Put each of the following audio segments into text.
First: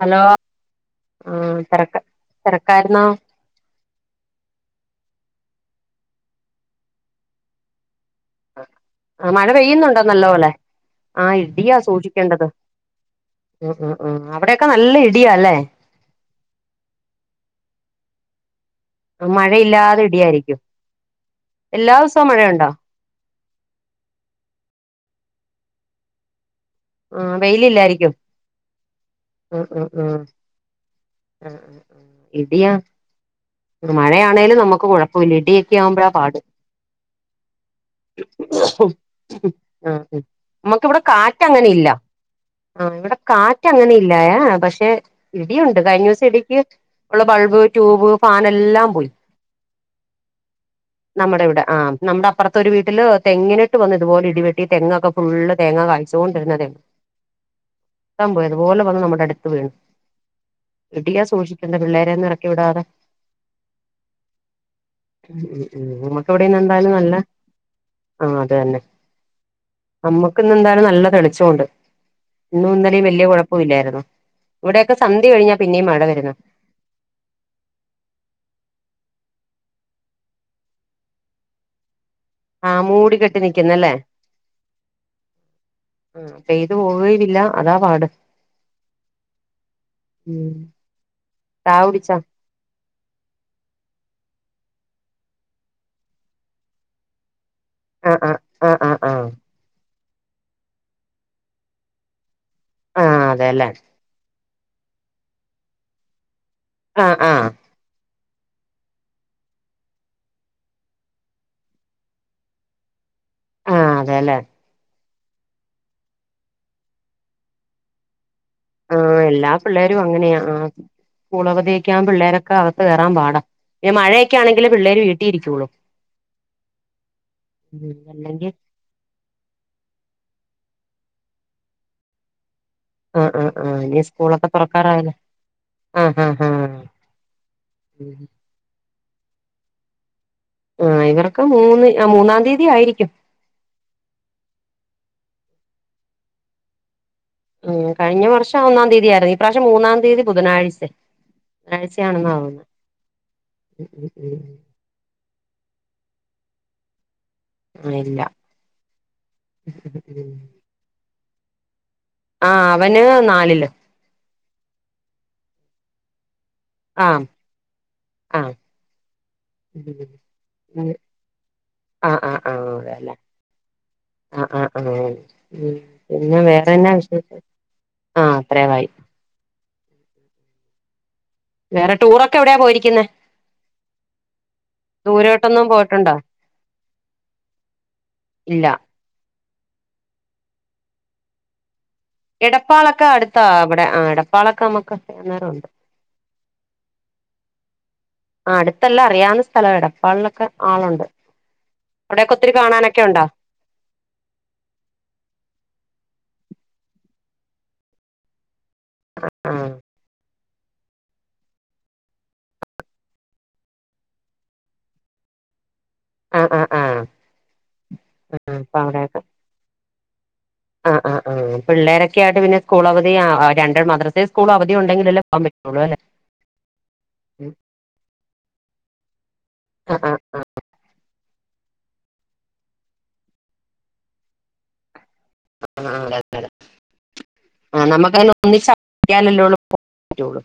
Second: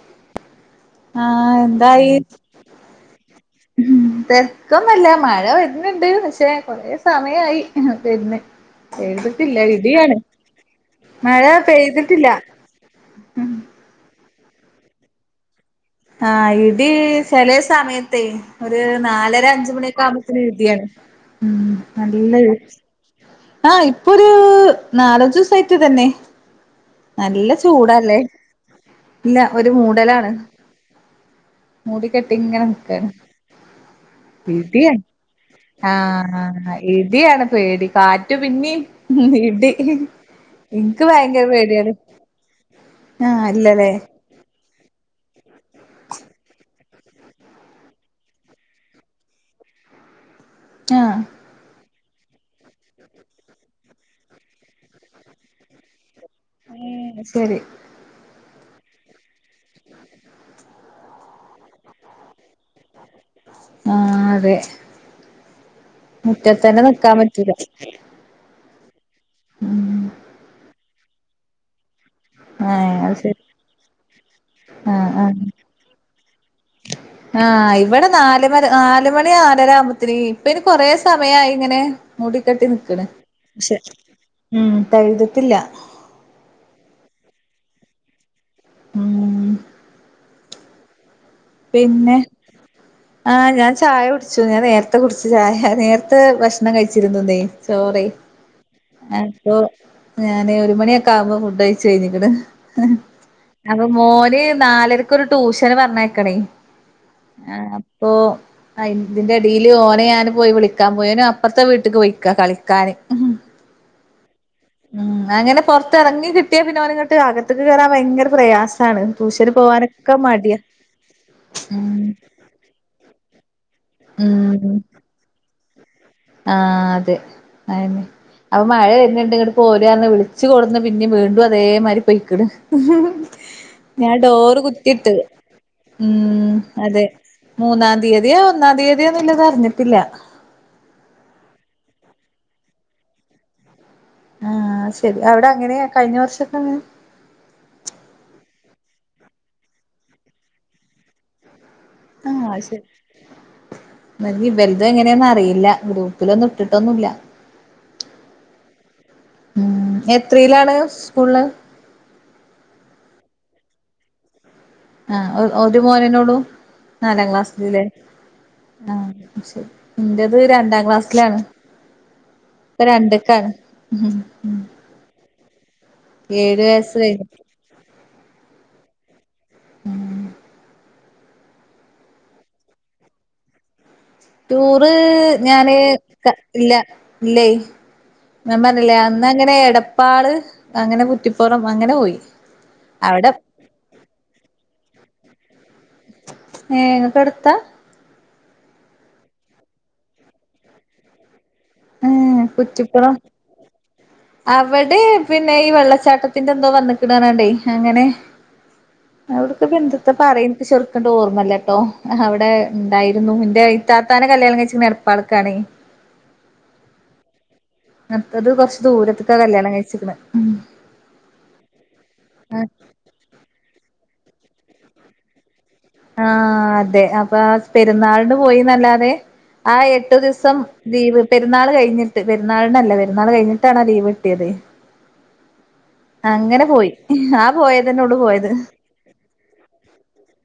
Hello ആഹ് തിരക്ക തിരക്കായിരുന്നോ ഉം തിരക്കൊന്നല്ല മഴ വരുന്നുണ്ട് പക്ഷേ കൊറേ സമയായി വന്ന് ആ മഴ പെയ്തിട്ടില്ല പെയ്യുന്നുണ്ടോ ഇടിയാണ് നല്ല പോലെ ആ മഴ ഇടിയാ പെയ്തിട്ടില്ല സൂക്ഷിക്കേണ്ടത് ഉം ഉം ഉം അവിടെക്കെ നല്ല ഇടിയാല്ലേ ആഹ് ഇടി ചെല സമയത്ത് ഒരു നാലര അഞ്ച് മഴയില്ലാതെ മണിയൊക്കെ ആവുമ്പോഴത്ത ഒരു ഇടിയായിരിക്കും ഇടിയാണ് ഉം എല്ലാ ദിവസവും നല്ലതി മഴയുണ്ടോ ആഹ് ഇപ്പൊ ഒരു നാലഞ്ച് ദിവസം ആയിട്ട് ഇതന്നെ ആ നല്ല വെയിലില്ലായിരിക്കും ചൂടല്ലേ ഇല്ല ഉം ഒരു ഉം ഉം മൂടലാണ് ആ മുടി കെട്ടി ഇങ്ങനെ ഇടിയാ നിക്കാണ് മഴയാണേലും ഇടി നമുക്ക് കുഴപ്പമില്ല ഇടിയൊക്കെ ആവുമ്പോഴാ പാട് ആഹ് ഇടിയാണ് പേടി കാറ്റും പിന്നിം ഇടി എനിക്ക് ഭയങ്ക കാറ്റങ്ങനെ ഇല്ല ആ ഇവിടെ ആഹ് കാറ്റ് ഇല്ലല്ലേ അങ്ങനെ ഇല്ല പക്ഷെ ഇടിയുണ്ട് കഴിഞ്ഞ ദിവസം ഇടിക്ക് ഉള്ള ബൾബ് ട്യൂബ് ഫാൻ എല്ലാം പോയി ആഹ് നമ്മുടെ ഇവിടെ ആഹ് നമ്മുടെ അപ്പുറത്തെ ഒരു വീട്ടില് തെങ്ങിനിട്ട് വന്ന് ഇതുപോലെ ഇടിവെട്ടി തെങ്ങൊക്കെ ഫുളള് തെങ്ങ് ക തോണ്ടിരുന്നതേ ഏഹ് ശരി ഇ പോയ അതുപോലെ വന്ന് നമ്മുടെ അടുത്ത് വീണു ഇടിയാ സൂക്ഷിക്കണ്ടത് പിള്ളേരെൊന്നും ഇറക്കി വിടാതെ ആഹ് അതെ [inaudible] ഉം നമ്മക്ക് ഇവിടെ മുറ്റത്തന്നെ എന്തായാലും നല്ല നിക്കാൻ പറ്റൂല ആഹ് അതന്നെ ഉം നമ്മുക്ക് ഇന്ന് എന്തായാലും നല്ല തെളിച്ചം ഉണ്ട് ഇന്നും ഏഹ് ഇന്നലും അത് വലിയ ശരി കുഴപ്പം ഇില്ലായിരുന്നു ഇവിടെൊക്കെ ആഹ് സന്ധ്യ ആഹ് കഴിഞ്ഞാൽ പിന്നെയും അവിടെ വരുന്നു ആഹ് ഇവിടെ നല് മ നാലുമണി നാലര ആവുമ്പത്തിന് ഇപ്പം ഇനി കൊറേ സമയായി ഇങ്ങനെ മൂടിക്കട്ടി ആ നിക്കന് മൂടി കെട്ടി പക്ഷെ നിക്കുന്നല്ലേ ഉം പെഴുതിട്ടില്ല ഉം ചെയ്ത് പോവുകയില്ല അതാ പാട് ഉം ഉം ചായ കുടിച്ചാ പിന്നെ ആഹ് ഞാൻ ചായ കുടിച്ചു ഞാൻ നേരത്തെ കുടിച്ചു ചായ നേരത്തെ ഭക്ഷണം കഴിച്ചിരുന്നു ഇന്നേ സോറി ആ ആ ആ ആ ആ അപ്പൊ ഞാന് ഒരു മണിയൊക്കെ ആവുമ്പോ ഫുഡ് അഴിച്ച് കഴിഞ്ഞക്ക്ണ് ആ അതെല്ലേ അപ്പൊ മോന് നാലരക്കൊരു ട്യൂഷന് പറഞ്ഞയക്കണേ ആ ആ ആഹ് അപ്പൊ ആഹ് ഇതിന്റെ എടീൽ ഓനെ ഞാന് പോയി വിളിക്കാൻ പോയി ഓന് അപ്പർത്തെ വീട്ട്ക്ക് പൊയിക്കാ കളിക്കാന്. ആഹ് അതെലെ ഉം അങ്ങനെ പൊർത്ത് അറങ്ങി കിട്ടിയാ പിന്നെ ഓന് ഇങ്ങെട്ട് അകത്ത്ക്ക് കേറാം ഭയങ്കര പ്രയാസ ആ ണ് ട്യൂഷെന് എല്ലാ പിള്ളേരും പോവാനൊക്കെ അങ്ങനെയാ ആ മടിയാ സ്കൂൾ അവധിയൊക്കെ ഉം ആകുമ്പം പിള്ളേൊരൊക്കെ അകത്ത് കേറാൻ പാടാ പിന്നെ മഴയൊക്കൊയാണെങ്കിലെ ഉം പിള്ളേര് വീട്ടി ഇരിക്കൊള്ളു ആഹ് അത് അയെന്നെ അല്ലെങ്കിൽ അപ്പം മഴ വെര്ൺണ്ട് ഇങ്ങ പോര് പർൺ വിൾച്ച് കൊട്ന്ന് പിന്നെ വീണ്ടും അതേമാതിരി പൊയിക്ക്ണ് ആഹ് ആഹ് ആഹ് ഇനി ഞാൻ സ്കൂളൊക്കെ ഡോറ് കുറ്റി തുറക്കാറായല്ലോ ഇട്ട് ആഹ് ആഹ് ഉം ആഹ് അതെ മൂന്നാം തീയ്യതിയോ ഒന്നാം തീയ്യതിയോന്ന് ഇല്ലെത് അർഞ്ഞ്ട്ട് ഇല്ല ആഹ് ഇവെർക്ക് മൂന്ന് ആഹ് മൂന്നാം തീയ്യതി ആയിരിക്കും ആഹ് ശരി അവ്ടെ അങ്ങനെ? കഴിഞ്ഞ വർഷൊക്കെ അങ്ങനെ? ഉം കഴിഞ്ഞ വർഷം ഒന്നാം തീയ്യിതി ആയിരുന്നു ഈ പ്രാവ്ശ്യം മൂന്നാം തീയ്യതി ബുധനാഴ്ച്ചെ ബുധനാഴ് ത്യാ ആണെന്നാ ആഹ് തോന്നുന്നേ അത് ശരി ഉം ഉം ഉം ഇത് എങ്ങനെയാന്ന് അറിയില്ലാ ഗ്രൂപ്പിലൊന്നും ഇട്ട്ട്ടൊന്നും ഇല്ല ആഹ് ഇല്ലാ. ഉം ഉം ആണ് സ് ക്കൂൾ ആഹ് അവന് നാലിൽ ആഹ് ഒ ഒരു മോനെന്നെ ഒള്ളു? ആഹ് നാലാം ക്ലാസ്സ്ക്ക്ലെ ആഹ് ആഹ് ശെരി ഇൻ്റെത് രണ്ടാം ക്ലാസ്സിലാണ്. ആഹ് ആഹ് ആഹ് ഇപ്പൊ അതെലെ രണ്ട്ക്കാണ് ഉം ആഹ് ആഹ് ആഹ് ഉം പിന്നെ ഏഴു വേറെ എന്നാ വയസ്സ് കഴിഞ്ഞു വിശേഷം? ആഹ് അത്രേവായി ഉം വേറെ ടൂറൊക്കെ എവ്ടെ പോയിരിക്കുന്നെ? ടൂറ് ദൂരോട്ടൊന്നും ഞാന് പോയിട്ടുണ്ടോ ക ഇല്ല ഇല്ലെയ് ഞാം ഇല്ല പർണിലെ അന്ന് അങ്ങനെ എടപ്പാൾ അങ്ങനെ കുറ്റിപ്പുറം അങ്ങനെ പോയി എടപ്പാളൊക്കെ അവിടെ അടുത്താ അവ്ടെ ആഹ് എടപ്പാളൊക്കെ അമ്മക്ക് അറിയുന്നോരും ഉണ്ട് ഏഹ് ഇങ്ങെക്ക് എട്ത്താ? ആഹ് അട്ത്ത് അല്ല അറിയാവുന്ന സ്ഥലാ എടപ്പാളിലൊക്കെ ആളു ഉണ്ട്. ഏഹ് കുറ്റിപ്പുറം അവ്ടിം പിന്നെ ഈ വെള്ളച്ചാട്ടത്തിന്റെ എന്തോ വന്ന്ക്ക്ണ് പർൺകാണ്ടെയ് അങ്ങനെ ആ അവ്ട്ക്ക് ഇപ്പം എന്ത്ത്താ പറിയാ ഇൻക്ക് ചൊ ക്ക് ആണ്ട് ഓർമ്മ ഇല്ലട്ടോ അവ്ടെ ഇണ്ടായിരുന്നു ഇന്റെ ഇത്താത്താനെ കല്യാണം കഴിച്ച്ക്ണെ എടപ്പാൾക്കാണെയ് ആഹ് ആഹ് ആഹ് അട്ത്തത് കൊർച്ച് ദൂരത്ത്ക്കാ കല്യാണം കഴിച്ച്ക്ക്ണെയ് ആഹ് ആഹ് ആഹ് പിള്ളേരൊക്കെയായിട്ട് പിന്നെ സ്കൂൾ അവ ധി ആഹ് രണ്ട് മദ്രസെം സ്കൂളും അവധിയുണ്ടെങ്കിൽ അല്ലെ പോവാം പറ്റു ഒള്ളു അല്ലെ? ആഹ് അതെ അപ്പ ആഹ് പെര്ന്നാളിന് പോയിന്ന് അല്ലാതെ ആ എട്ട് ദിവ്സം ലീവ് പെരുന്നാൾ കഴിഞ്ഞ്ട്ട് പെരുന്നാളിന് അല്ല പെരുന്നാൾ കഴിഞ്ഞിട്ടാണ് ആ ലീവ് കട്ടിയെതെയ് ആ അങ്ങനെ പോയി ആ പോയതെന്നെ ഒള്ളു പോയത്. ട്ടിയാൽ അല്ലെ ഒള്ളു പോ മരോള്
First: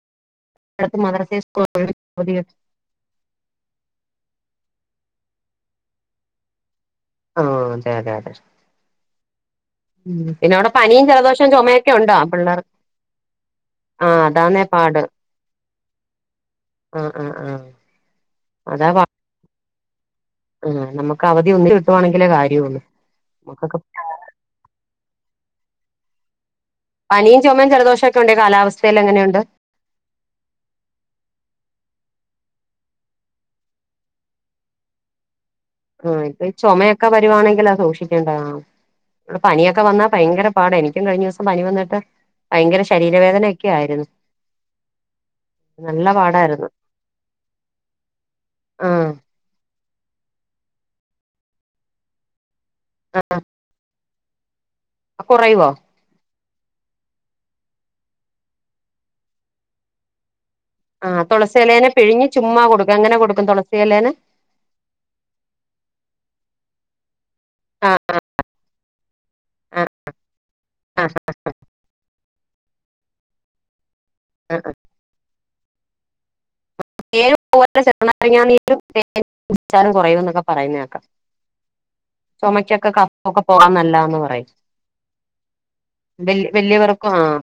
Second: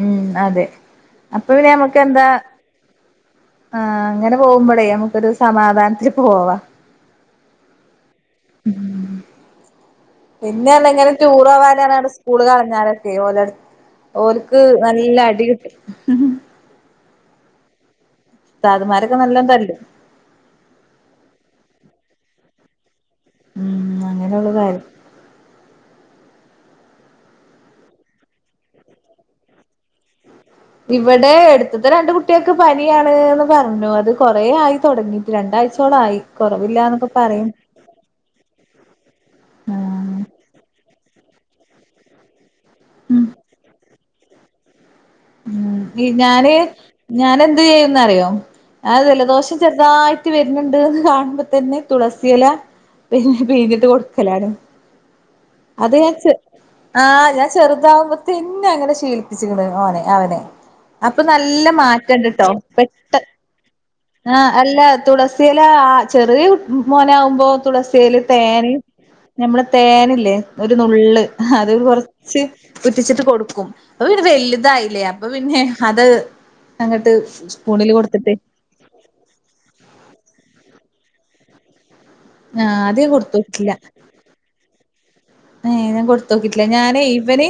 ഉം അതെ മദ്രസ അപ്പൊ സ്കൂൾ പിന്നെ ഞമ്മക്ക് എന്താ അവധിയ ആഹ് അങ്ങനെ പോകുമ്പളേ നമ്മക്കൊരു സമാധാനത്തില് പോവാ ആഹ് അതെ അതെ അതെ പിന്നെ അവിടെ പനിയും അല്ലെങ്കിലും ജലദോഷവും ടൂറോവാനാ ചുമയൊക്കെ പറഞ്ഞ്ങ്ങാണ്ട് ഉണ്ടോ സ്കൂള് പിള്ളേർ കളഞ്ഞാലൊക്കെയെ ഓലെട് ആ അതാന്നേ ഓലിക്ക് നല്ല അടി കിട്ടും ആഹ് ആഹ് ആഹ് ഉസ്താത്മാരൊക്കെ നല്ലോ തല്ലും ആഹ് നമ്മക്ക് അവധി ഒന്നിച്ച് കിട്ടുവാണെങ്കിലെ കാര്യ ഒള്ളൂ നമുക്കൊക്കെ അങ്ങനെ ഒള്ളതായിരുന്ന് പനിയും ചൊമയും ജലദോഷവൊക്കെ ഒണ്ടെ ഈ കാലാവസ്ഥയിൽ എങ്ങനെയൊണ്ട് ഇവിടെ എടുത്തത്തെ രണ്ട് കുട്ടിയേക്ക് പനിയാണ്ന്ന് പറഞ്ഞു അത് കൊറെ ആയി തൊടങ്ങീട്ട് രണ്ടാഴ്ച്ച ആഹ് ഇപ്പ ഈ ചൊമയൊക്കെ വരുവാണെങ്കിലാ സൂക്ഷി ക്കണ്ടെ ആഹ് ഇവടെ പനിയൊക്കെ വന്നാ ആഹ് ഭയങ്കര പാടാ എനിക്കും കഴിഞ്ഞ ദിവസം പനി വന്നിട്ട് ഭയങ്കര ഉം ശരീരവേദനയെക്കെ ആയിരുന്നു ഉം ഈ നല്ല ഞാന് പാടായിരുന്നു ഞാനെന്ത് ചെയ്യുന്നറിയോ ആ ആഹ് ജലദോഷം ചെർതായിറ്റ് വെരുന്ന്ണ്ട്ന്ന് കാണുമ്പോ തന്നെ തൊളസി എല പിന്നെ പിഞ്ഞട്ട് കൊടുക്കലാണ് ആ കൊറയുവോ അത് ഇങ്ങനെ ചെ ആഹ് ഞാൻ ചെറുതാവുമ്പത്തന്നെ അങ്ങനെ ശീലിപ്പിച്ച്ക്കണ് ഓനെ അവനെ ആ അപ്പൊ നല്ല തുളസിയിലേനെ പിഴിഞ്ഞ് മാറ്റണ്ട്ട്ടോ ചുമ്മാ കൊടുക്കും എങ്ങനെ പെട്ട കൊടുക്കും തുളസിയിലേനെ ആഹ് അല്ല തുളസിയെല ആഹ് ചെറിയ കുട്ട് മോനാവുമ്പ മ്പോ ആ തുളസിയെലയും തേന് പിന്നെ ഞമ്മളെ ആ തേനില്ലേ? ഒരു ആ നുള്ള് അത് കൊറച്ച് ഉറ്റിച്ചിട്ട് കൊടുക്കും ഓര് വെല്തായില്ലേ അപ് അപ്പൊ പിന്നെ അത് അങ്ങട്ട് തേനും അതുപോലെ സ്പൂണില് കൊടുത്തിട്ട് ചെറുനാരങ്ങാ നീരും തേനും കുടിച്ചാലും കൊറയൂന്നൊക്കെ പറയുന്ന കേക്കാം ആഹ് ചൊമയ്ക്കൊക്കെ ആദ്യം കഫൊക്കെ പോകാൻ കൊടുത്തോക്കിട്ടില്ല നല്ലാന്ന് പറയും ഏഹ് ഞാൻ വല്യ കൊടുത്തോക്കിട്ടില്ലാ ഞാന് വലിയവർക്കും ആ ഇവന്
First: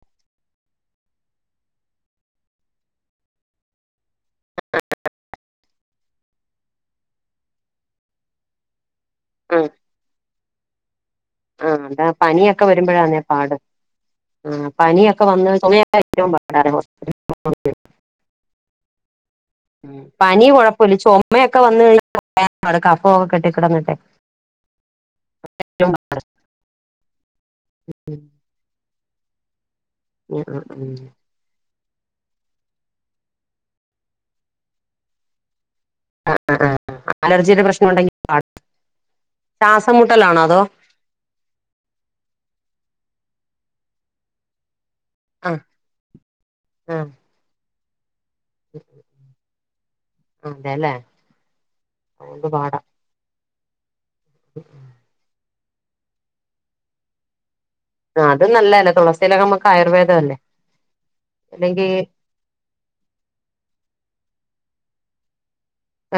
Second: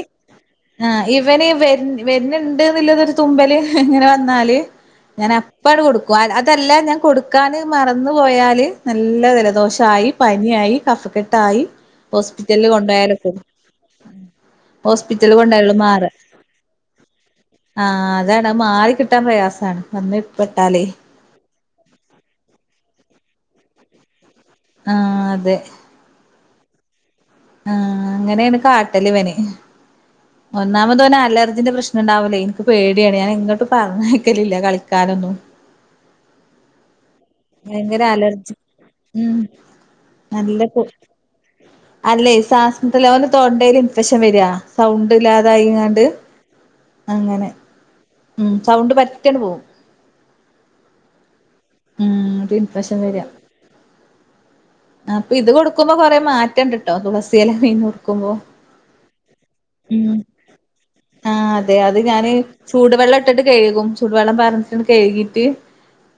ആഹ് ഇവന് വെര് വെര്ന്ന്ണ്ട്ന്ന്ള്ളതൊരു തുമ്പല് ഇങ്ങനെ വന്നാല് ഞാൻ അപ്പാട് കൊടുക്കും അതല്ലാ ഞാൻ കൊടുക്കാന് മറന്നു പോയാല് നല്ല ആ ജലദോഷായി പനിയായി കഫക്കെട്ടായി ആ അതാ ഹോസ്പിറ്റലിൽ കൊണ്ടു പോയാലെ പോവു ഉം ആഹ് പനിയൊക്കെ വന്നാ ചൊമയാ ഏറ്റവും പാട് ഹോസ്പ്പിറ്റലീ [unintelligible] ആഹ് അതാണ് അത് മാറി കിട്ടാൻ പ്രയാസാണ് വന്ന് പെട്ടാലേ [unintelligible] ചൊമയൊക്കെ വന്ന് കഴിഞ്ഞാ [unintelligible] കഫൊക്കെ കെട്ടികെടന്നിട്ടെ ആഹ് അതെ ഉം യാണ് കാട്ടലിവന് ഉം ഉം ഉം ഒന്നാമത് ഓന് അലർജിന്റെ പ്രശ് ണ്ടാവൂലേ എൻക്ക് പേടിയാണ് ഞാൻ എങ്ങട്ടും പറഞ്ഞയക്കലില്ലാ കളിക്കാനൊന്നും ആഹ് ആഹ് അലർജിടെ പ്രശ്നം ഭയങ്കര ഒണ്ടെങ്കി പാടാ അലർജി ഉം ശ്വാസം മുട്ടലാണോ നല്ല അതോ [unintelligible] അല്ലേ സ്വാസ്മുട്ടല് ഓന് തൊണ്ടേല് ഇൻഫെക്ഷൻ വെരാ സൗണ്ട് ആ ഇല്ലാതായിങ്ങാണ്ട് ആ അങ്ങനെ ഉം സൗണ്ട് പറ്റെയാണ്ട് പോവും അതെല്ലേ അതുകൊണ്ട് പാടാ വേണ്ടിയാ ഇത് കൊട് കൊടുക്കുമ്പോ കുറേ മാറ്റണ്ടിട്ടോ തുളസിയിലെ മീന ആ ുമ്പോ അത് നല്ലതല്ലേ തുളസിയിലൊക്കെ നമുക്ക് ഉ ആയുർവേദം അല്ലേ ആ അതെ അല്ലെങ്കിൽ അത് ഞാന് ചൂടുവെള്ളം ഇട്ടിട്ട് കഴുകും ചൂടുവെള്ളം പറഞ്ഞിട്ട കഴുകിട്ട്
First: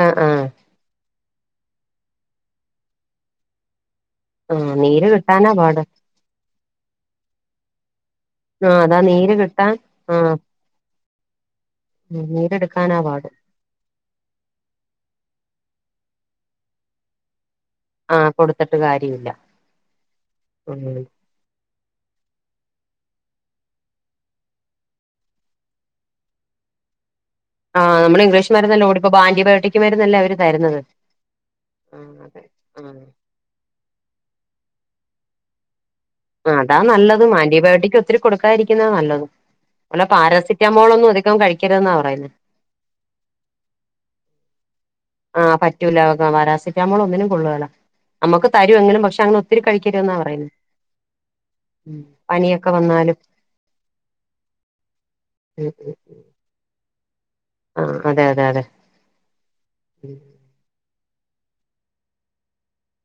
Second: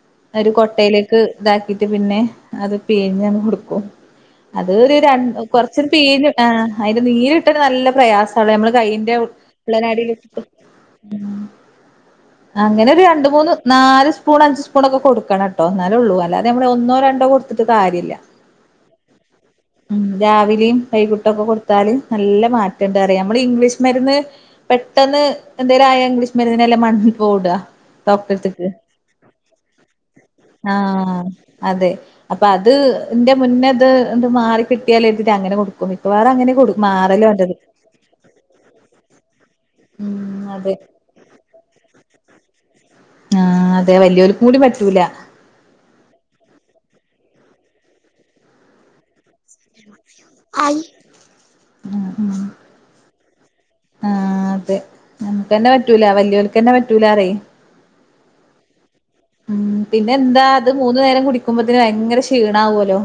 ആ ആ കൊട്ടയിലേക്ക് ഇതാക്കിട്ട് പിന്നെ അത് പിയിഞ്ഞങ്ങ് കൊടുക്കും ആ അത് ഒരു നീര് കിട്ടാനാ പാട് കൊറച്ചോരു പിഴിഞ്ഞ് ആഹ് അതിന്റെ നീര് കിട്ടൻ നല്ല പ്രയാസ നമ്മള് ആ അതാ കയ്യിന്റെ നീര് കിട്ടാൻ ഉള്ളനാടിൽ ആ വച്ചിട്ട് ഉം നീരെടുക്കാനാ അങ്ങനൊരു രണ്ട്‌ പാട് മൂന്ന് നാല് സ്പൂൺ അഞ്ച് സ്പൂണൊക്കെ കൊടുക്കണം ട്ടോ എന്നാലെ ഉള്ളൂ അല്ലതെ നമ്മൾ ഒന്നോ രണ്ടോ കൊടു തിട്ട് കാര്യയില്ല ആ കൊടുത്തിട്ട് കാര്യമില്ല ഉം രാവിലെയും ഉം വയ്കു ട്ടൊക്കെ കൊടുത്തല് നല്ല മാറ്റണ്ട് അറിയാം നമ്മള് ഇംഗ്ലീഷ് മരുന്ന് പെട്ടെന്ന് എന്തോലും ആയാ ഇംഗ്ലീഷ് മരുന്നിന്നല്ലേ [unintelligible] ആഹ് നമ്മള് ഇംഗ്ലീഷ് മരുന്നല്ലോടി ഇപ്പോ ആന്റിബയോട്ടിക്ക് മരുന്നല്ലേ അവര് തരുന്നത് ആഹ് അതെ ആഹ് അതെ അപ്പൊ അത് ആഹ് ന്റെ മുന്നേത് എത് മാറി കിട്ടിയാല ഇതി അങ്ങനെ കൊടുക്ക കുമിക്കാവാറ അതാ നല്ലതും ആന്റിബയോട്ടിക്ക് ഒത്തിരി കൊടുക്കാതിരിക്കുന്ന നല്ലതും അല്ല ഉം അതെ പാരസിറ്റമോൾ ഒന്നും അധികം കഴിക്കരുതെന്നാ പറയുന്നെ ആഹ് അതെ വലിയൊലിക്കു കൂടി പറ്റൂല ആഹ് പറ്റൂല പാരാസിറ്റമോൾ ഒന്നിനും കൊള്ളൂല നമുക്ക് തരും എങ്കിലും പക്ഷെ അങ്ങനെ ഒത്തിരി കഴിക്ക രുതെന്ന പറയുന്നെ ഉം പനിയൊക്കെ വന്നാലും ആഹ് അതെ നമുക്ക്ന്നെ പറ്റൂല വലിയോലക്ക്ന്നെ പറ്റൂല പറ ആഹ് അതെ അതെ അതെ ഉം പിന്നെ എന്താ അത് മൂന്നു നേരം കുടിക്കുമ്പോതിന് ഭയങ്കര ക്ഷീണ ആവുല്ലോ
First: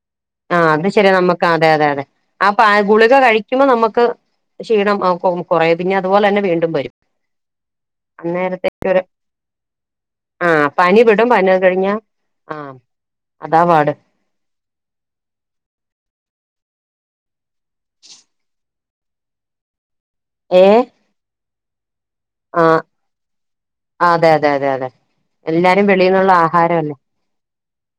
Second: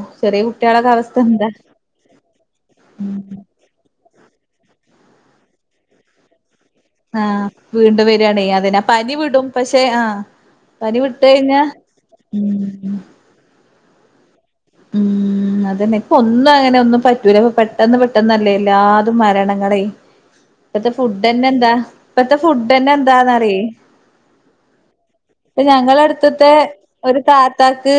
ആഹ് അത് ശെരി നമുക്ക് അതെ അതെ അതെ അപ്പാ ഗുളിക ഉം കഴിക്ക ക്കുമ്പോ നമുക്ക് ക്ഷീണം ആഹ് ആ കുറയും പിന്നെ അതുപോലെ തന്നെ വീണ്ടും വരും ആഹ് വീണ്ടും വരിയാണെ അന്നേരത്തെ അതിനാ പനി വിടും പക്ഷെ ആഹ് പനി വിട്ട് വിടും പനി കഴിഞ്ഞാ കഴിഞ്ഞ ഉം ആഹ് ഉം അതാ പാട് ഉം അതന്നെ ഇപ്പ ഒന്നും അങ്ങനെ ഒന്നും പറ്റൂല ഇപ്പ പെട്ടന്ന് പെട്ടെന്ന്ല്ലേല്ലാ മരണങ്ങളെ ഏഹ് ഇപ്പത്തെ ഫുഡ്ന്നെ എന്താ ഇപ്പത്തെ ഫുഡ്ന്നെ എന്താന്ന്റിയെ ആഹ് അതെ അതെ അതെ അതെ ഇപ്പ എല്ലാരും ഞങ്ങള വെളിയിന്നുള്ള അടുത്തത്തെ ആഹാരമല്ലേ ഒരു താത്താക്ക്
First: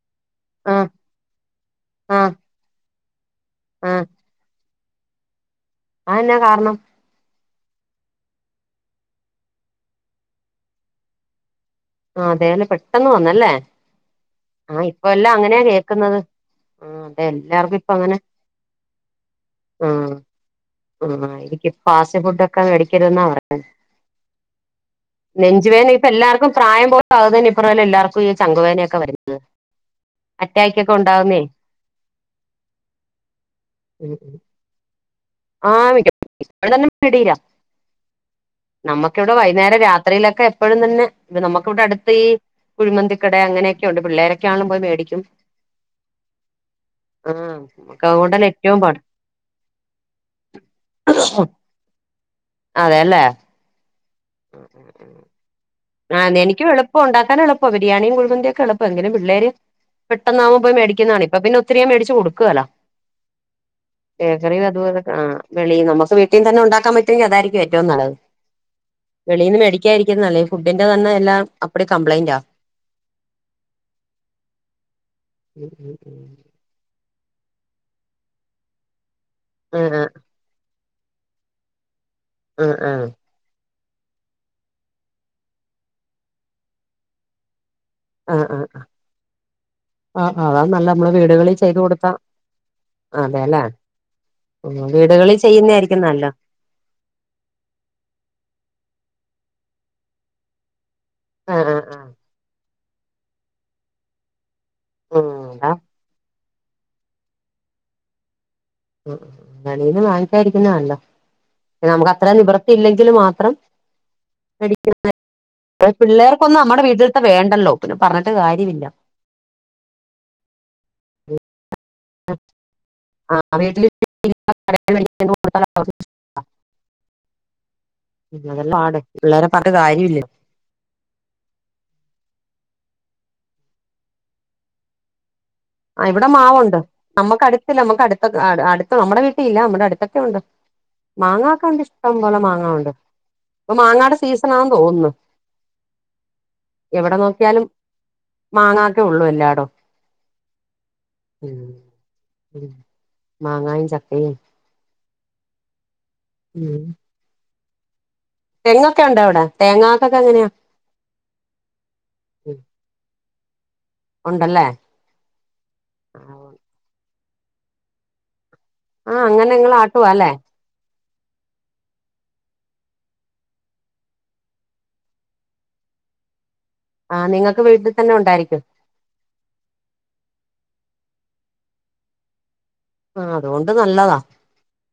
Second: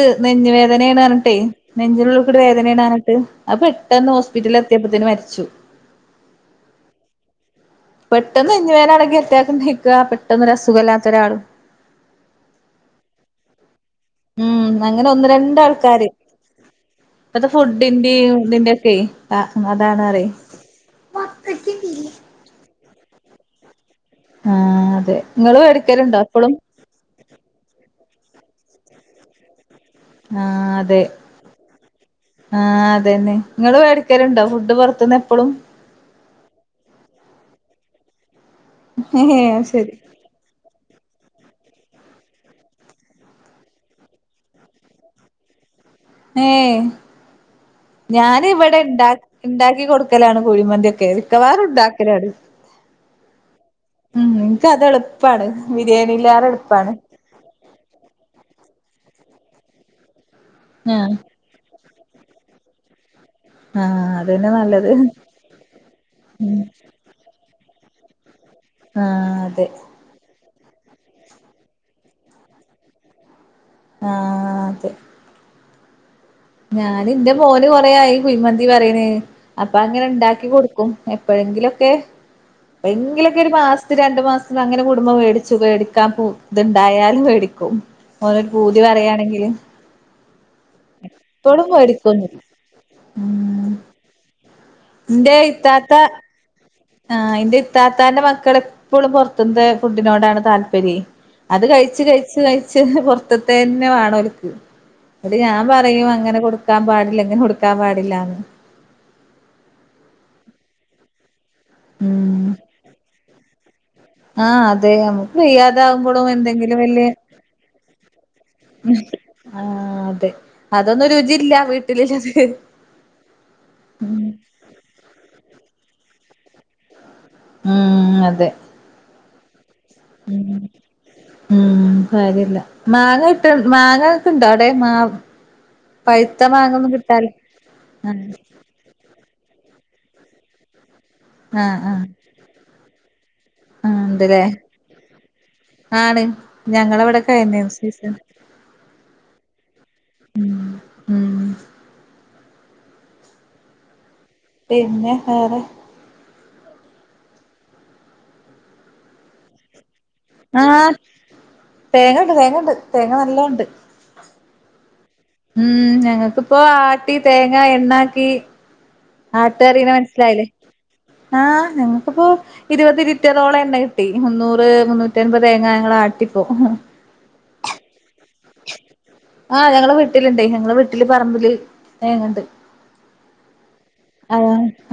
ആഹ് നെഞ്ഞുവേദനയാണ് പറഞ്ഞിട്ടെ നെഞ്ചിലുള്ളിൽ ആഹ് കൂടി വേദന ഇണാനിട്ട് അപ്പ ആഹ് പെട്ടന്ന് ഹോസ്പിറ്റലിൽ എത്തിയപ്പത്തേന് മരിച്ചു അയെന്ന കാരണം പെട്ടെന്ന് നെഞ്ച് വേദന വന്ന് അറ്റാക്ക് കേക്കുക പെട്ടെന്ന് അസുഖമല്ലാത്ത ഒരാൾ ആഹ് അതേനേ പെട്ടന്ന് വന്നല്ലേ ഉം ആഹ് ഇപ്പ അങ്ങന ഒന്ന് എല്ലാം അങ്ങനെയാ രണ്ടാൾക്കാര് കേക്കുന്നത് ആഹ് അതെ ഇപ്പത്തെ എല്ലാർക്കും ഇപ്പ അങ്ങനെ ഫുഡിന്റെയും ഇതിന്റെ ഒക്കെ ആഹ് അതാണ് അറെ ഉം ആയിരിക്കും പാസ്റ്റ് ഫുഡ്‌ഒക്കെ മേടിക്കരുതെന്നാ പറ ആഹ് അതെ ഇങ്ങള് നെഞ്ചുവേദന ഇപ്പ വേടിക്കലുണ്ടോ എല്ലാർക്കും എപ്പളും പ്രായം പോലും അത്തന്നെപ്പ പറഞ്ഞല്ല എല്ലാവർക്കും ഈ ചങ്കുവേദനയൊക്കെ വരുന്നത് ആഹ് അറ്റാക്കൊക്കെ അതെ ഉണ്ടാവുന്നേ ആഹ് അതെന്നെ നിങ്ങള് മേടിക്കലുണ്ടോ ഫുഡ് പുറത്തുന്ന് എപ്പളും ആ മിക്കപ്പോഴും ആവിടെതന്നെ മെഡിര നമ്മുക്കിവിടെ ഏഹ് അത് വൈകുന്നേരം ശരി രാത്രിലൊക്കെ ഇപ്പോഴും തന്നെ ഇ നമുക്കിവിടെ അടുത്ത ഈ കുഴിമന്തിക്കട അങ്ങനെയൊക്കെ ഉണ്ട് പിള്ളേരൊക്കെണുമ്പോ മേടിക്കും ഏഹ് ആഹ് നമുക്ക് ഞാന് അതുകൊണ്ടല്ലേ ഇവിടെ ഏറ്റവും പാട് ഇണ്ടാക്ക ഇണ്ടാക്കി കൊടുക്കലാണ് കുഴിമന്തി ഒക്കെ മിക്കവാറുംഉണ്ടാക്കലാണ് ഉം എനിക്ക് അത് അതേല്ലേ എളുപ്പാണ് ആഹ് ബിരിയാണിയിലേറെ എനിക്ക് എളുപ്പാണ് എളുപ്പം ഉണ്ടാക്കാൻ എളു അപ്പോ ബിരിയാണിയും കുഴിമന്തിയൊക്കെ എളപ്പ എങ്കിലും പിള്ളേര് പെട്ടെന്നാവുമ്പോ ആഹ് മേടിക്കുന്നാണ്പ്പ പിന്നെ ഒത്തിരി ഞ മേടിച്ച് കൊടുക്കേല ആഹ് അതന്നെ ബേക്കറിയ നല്ലത് അതുപോലെ ആഹ് വെളി നമുക്ക് വീട്ടീ തന്നെ ഉണ്ടാക്കാൻ പറ്റ അതാരിക്കും ഏറ്റവും നല്ലത് ആഹ് വെളിന്ന് അതെ മേടിക്കായിരിക്കും നല്ലേ ത് ഫുഡിന്റെ തന്നെ എല്ലാം അപ്പിടി കംപ്ലയിന്റാ ആഹ അതെ ഉം ഉം ഉം ഞാന് ഇന്റെ മോന് കൊറേ യായി കുയ്മന്തി പറെണ് അപ്പ ആഹ് അങ്ങനെണ്ടാക്കി.. ക്ക്കി കൊടുക്കും എപ്പോഴെങ്കിലൊക്കെ ആഹ് ആഹ് എപെയെങ്കില... അ ഒരു മാസത്തി രണ്ടു മാസത്തി അങ്ങനെ കുടുംബം മേടിച്ചു മേടിക്കാൻ ഇത്ണ്ടായാല് മേടിക്കും ഓര പൂതി പറയാണെങ്കില് അ ആ അതാ നല്ല നമ്മള് വീടുകളിൽ ഇപ്പളും ചെയ്ത് കൊടുത്ത മേടിക്കൊന്നുല്ല അതെല്ലെ ഉം ഓ വീടുകളിചെയ്യുന്നയ് ചെയ്യുന്നായിരിക്കും നല്ലത് ആ ഇന്റെ ഇത്താത്താന്റെ മക്കള് എപ്പളും പൊറത്ത്‌ത്ത ഫുഡിനോടാണ് താല്പര്യം അത് ആഹ് ആഹ് കഴിച്ചു ആഹ് കഴിച് കഴച്ച് പൊറത്ത് തന്നെ വേണൊ ഓൽക്ക് ഉം ന്നട്ട് ഞാൻ അതാ പറയും അങ്ങനെ കൊടുക്കാൻ പാടില്ല ഇങ്ങനെ കൊടുക്കാൻ പാടില്ലാന്ന് കടേന്ന് വാങ്ങിച്ചാതിരിക്കുന്ന നല്ലത് നമുക്ക് അത്ര ഉം നിവൃത്തി ഇല്ലെങ്കില് മാത്രം ആഹ് അതെ പടിക്ക നമുക്ക് വെയ്യാതാവുമ്പോഴും പിള്ളേർക്കൊന്നും എന്തെങ്കിലും നമ്മടെ വല്യ വീട്ടിലത്തെ വേണ്ടല്ലോ പിന്നെ പറഞ്ഞിട്ട് കാര്യഇല്ല ആ അതെ അതൊന്നും രുചില്ല വീ.. [inaudible] ഉം ഉം അതെല്ലാം ആടെ പിള്ളേരെ പറഞ്ഞട്ട് കാര്യം ഇല്ല ഉം ഉം കരിയല്ല. മാങ്ങട്ട മാങ്ങ ഒക്കെ ഇണ്ടോ അവിടെ മാ.. ഇവിടെ പഴുത്ത മാവുണ്ട്. മാങ്ങൊന്നും കിട്ടാല് നമ്മുക്ക് അടുത്തില്ല നമ്മുക്ക് അടുത്ത ആഹ് അടുത്ത നമ്മുടെ വീട്ടില്ല നമ്മടെ അടുത്തൊക്കെ ഉണ്ട് മാങ്ങ ആഹ് ഒക്കെണ്ട് ആഹ് ഇഷ്ടം പോലെ മാങ്ങ ഉണ്ട് ഇപ്പൊ ആഹ് മാങ്ങടെ ഉണ്ട്ല്ലേ സീസൺാണെന്ന് തോന്നുന്നു ആണ് എവിടെ ഞങ്ങളവിടെ നോക്കിയാലും കഴിഞ്ഞേന് സീസൺ മാങ്ങക്കെ ഉള്ളൂ എല്ലാടോ ഉം ഉ ഉ മാങ്ങായും ചക്കയും പിന്നെ വേറെ ഉം തെങ്ങൊക്കെ ഉണ്ടോവിടെ തേങ്ങക്കെങ്ങനെയാണ് ആ് തേങ്ങ ഇണ്ട് തേങ്ങ ഉം. ഇണ്ട് തേങ്ങ നല്ലോംണ്ട് ഉണ്ടല്ലേ ഉം ആ, ഞങ്ങക്കിപ്പോ ആട്ടി തേങ്ങ എണ്ണാട്ടി ആ അങ്ങനെ നിങ്ങൾ അട്ടറിനെ ആട്ടുവാ അല്ലേ മനസ്സിലായില്ലേ ആഹ് ങ്ങക്കിപ്പോ ഇരുപത് ലിറ്ററൊളം എണ്ണ കിട്ടി. മുന്നൂറ് മുന്നൂറ്റി അൻപതെങ്ങ ഞങ്ങളാട്ടിപ്പോ ആ നിങ്ങൾക്ക് വീട്ടി തന്നെ ഉണ്ടായിരിക്കും ആഹ് ഞങ്ങളെ വീട്ടില്ണ്ട് ഞങ്ങള് വീട്ടില് പറമ്പില് തെങ്ങണ്ട്. ആ അതുകൊണ്ട് നല്ലതാ ആ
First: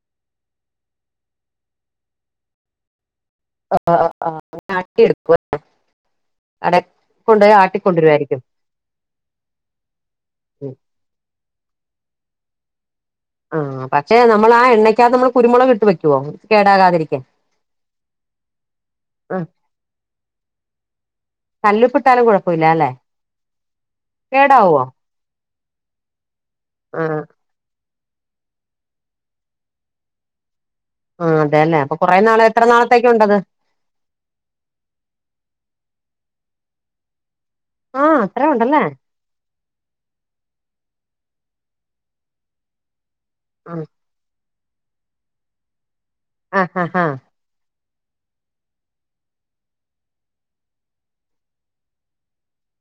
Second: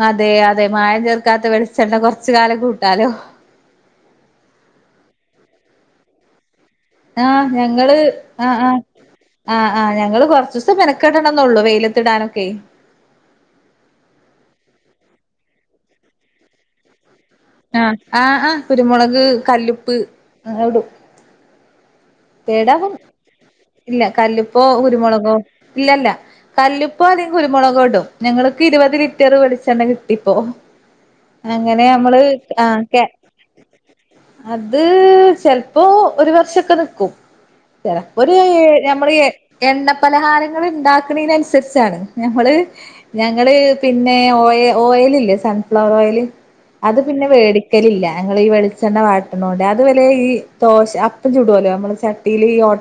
അതെ അതെ മായം ചേർക്കാത്ത വെളിച്ചെണ്ണ കുറച് കാലം കൂട്ടാലോ. ആ് ആ നാട്ടിയ എടുക്കുംട ആഹ് ഞങ്ങള് ആഹ ആഹ ആഹ് ആഹ ഞങ്ങള് കുറച്സം മെ നക്കെട്ടണംന്നെ ഉള്ളൂ വെയിലത്തിടാനൊക്കെ. ആ് പക്ഷെ നമ്മള് ആ എണ്ണയ്ക്കകത്ത്‌ നമ്മള് കുരുമുളക് ഇട്ട് വെക്കുവോ കേടാകാതിരിക്കെ ആ ആഹ് ആ് കുരുമുളക് കല്ലുപ്പ് അത് ഇടും. തല്ലുപ്പുട്ടാലും കൊ കേടാവും. ഇല്ല കല്ലുപ്പോ കേടാവോ കുരുമുളകോ ഇല്ലല്ല ആ കല്ലുപ്പോ അതെ കുരു മുളകോടും ഞങ്ങൾക്ക് ഇരുപത് ലിറ്ററ് വെളിച്ചെണ്ണ കിട്ടിപ്പോ ആ അതെല്ലേ അങ്ങനെ അപ്പൊ കൊറേ നമ്മള് നാള് എത്ര ആ നാളത്തേക്കുണ്ടത് അത് ചെലപ്പോ ഒരു വർഷൊക്കെ നിക്കും. ആ ചെലപ്പോര് അത്രേ ഉണ്ടല്ലേ നമ്മള് എണ്ണ പലഹാരങ്ങൾ ഉണ്ടാക്കുന്നതിനനുസരിച്ചാണ്. ഞമ്മള് ഞങ്ങള് പിന് പിന്നെ ഓയ ഓയില് ഇല്ലേ സൺഫ്ലവർ ഓയില്? ആ ആ അത് ആ പിന്നെ വേടിക് വക്കലില്ല. ഞങ്ങൾ ഈ വെളിച്ചെണ്ണ വാട്ടണോണ്ട്. അതുപോലെ ഈ ദോശ അപ്പം ചുടുവല്ലോ? നമ്മള്. ചട്ടിയില് ഈ ഓട്ട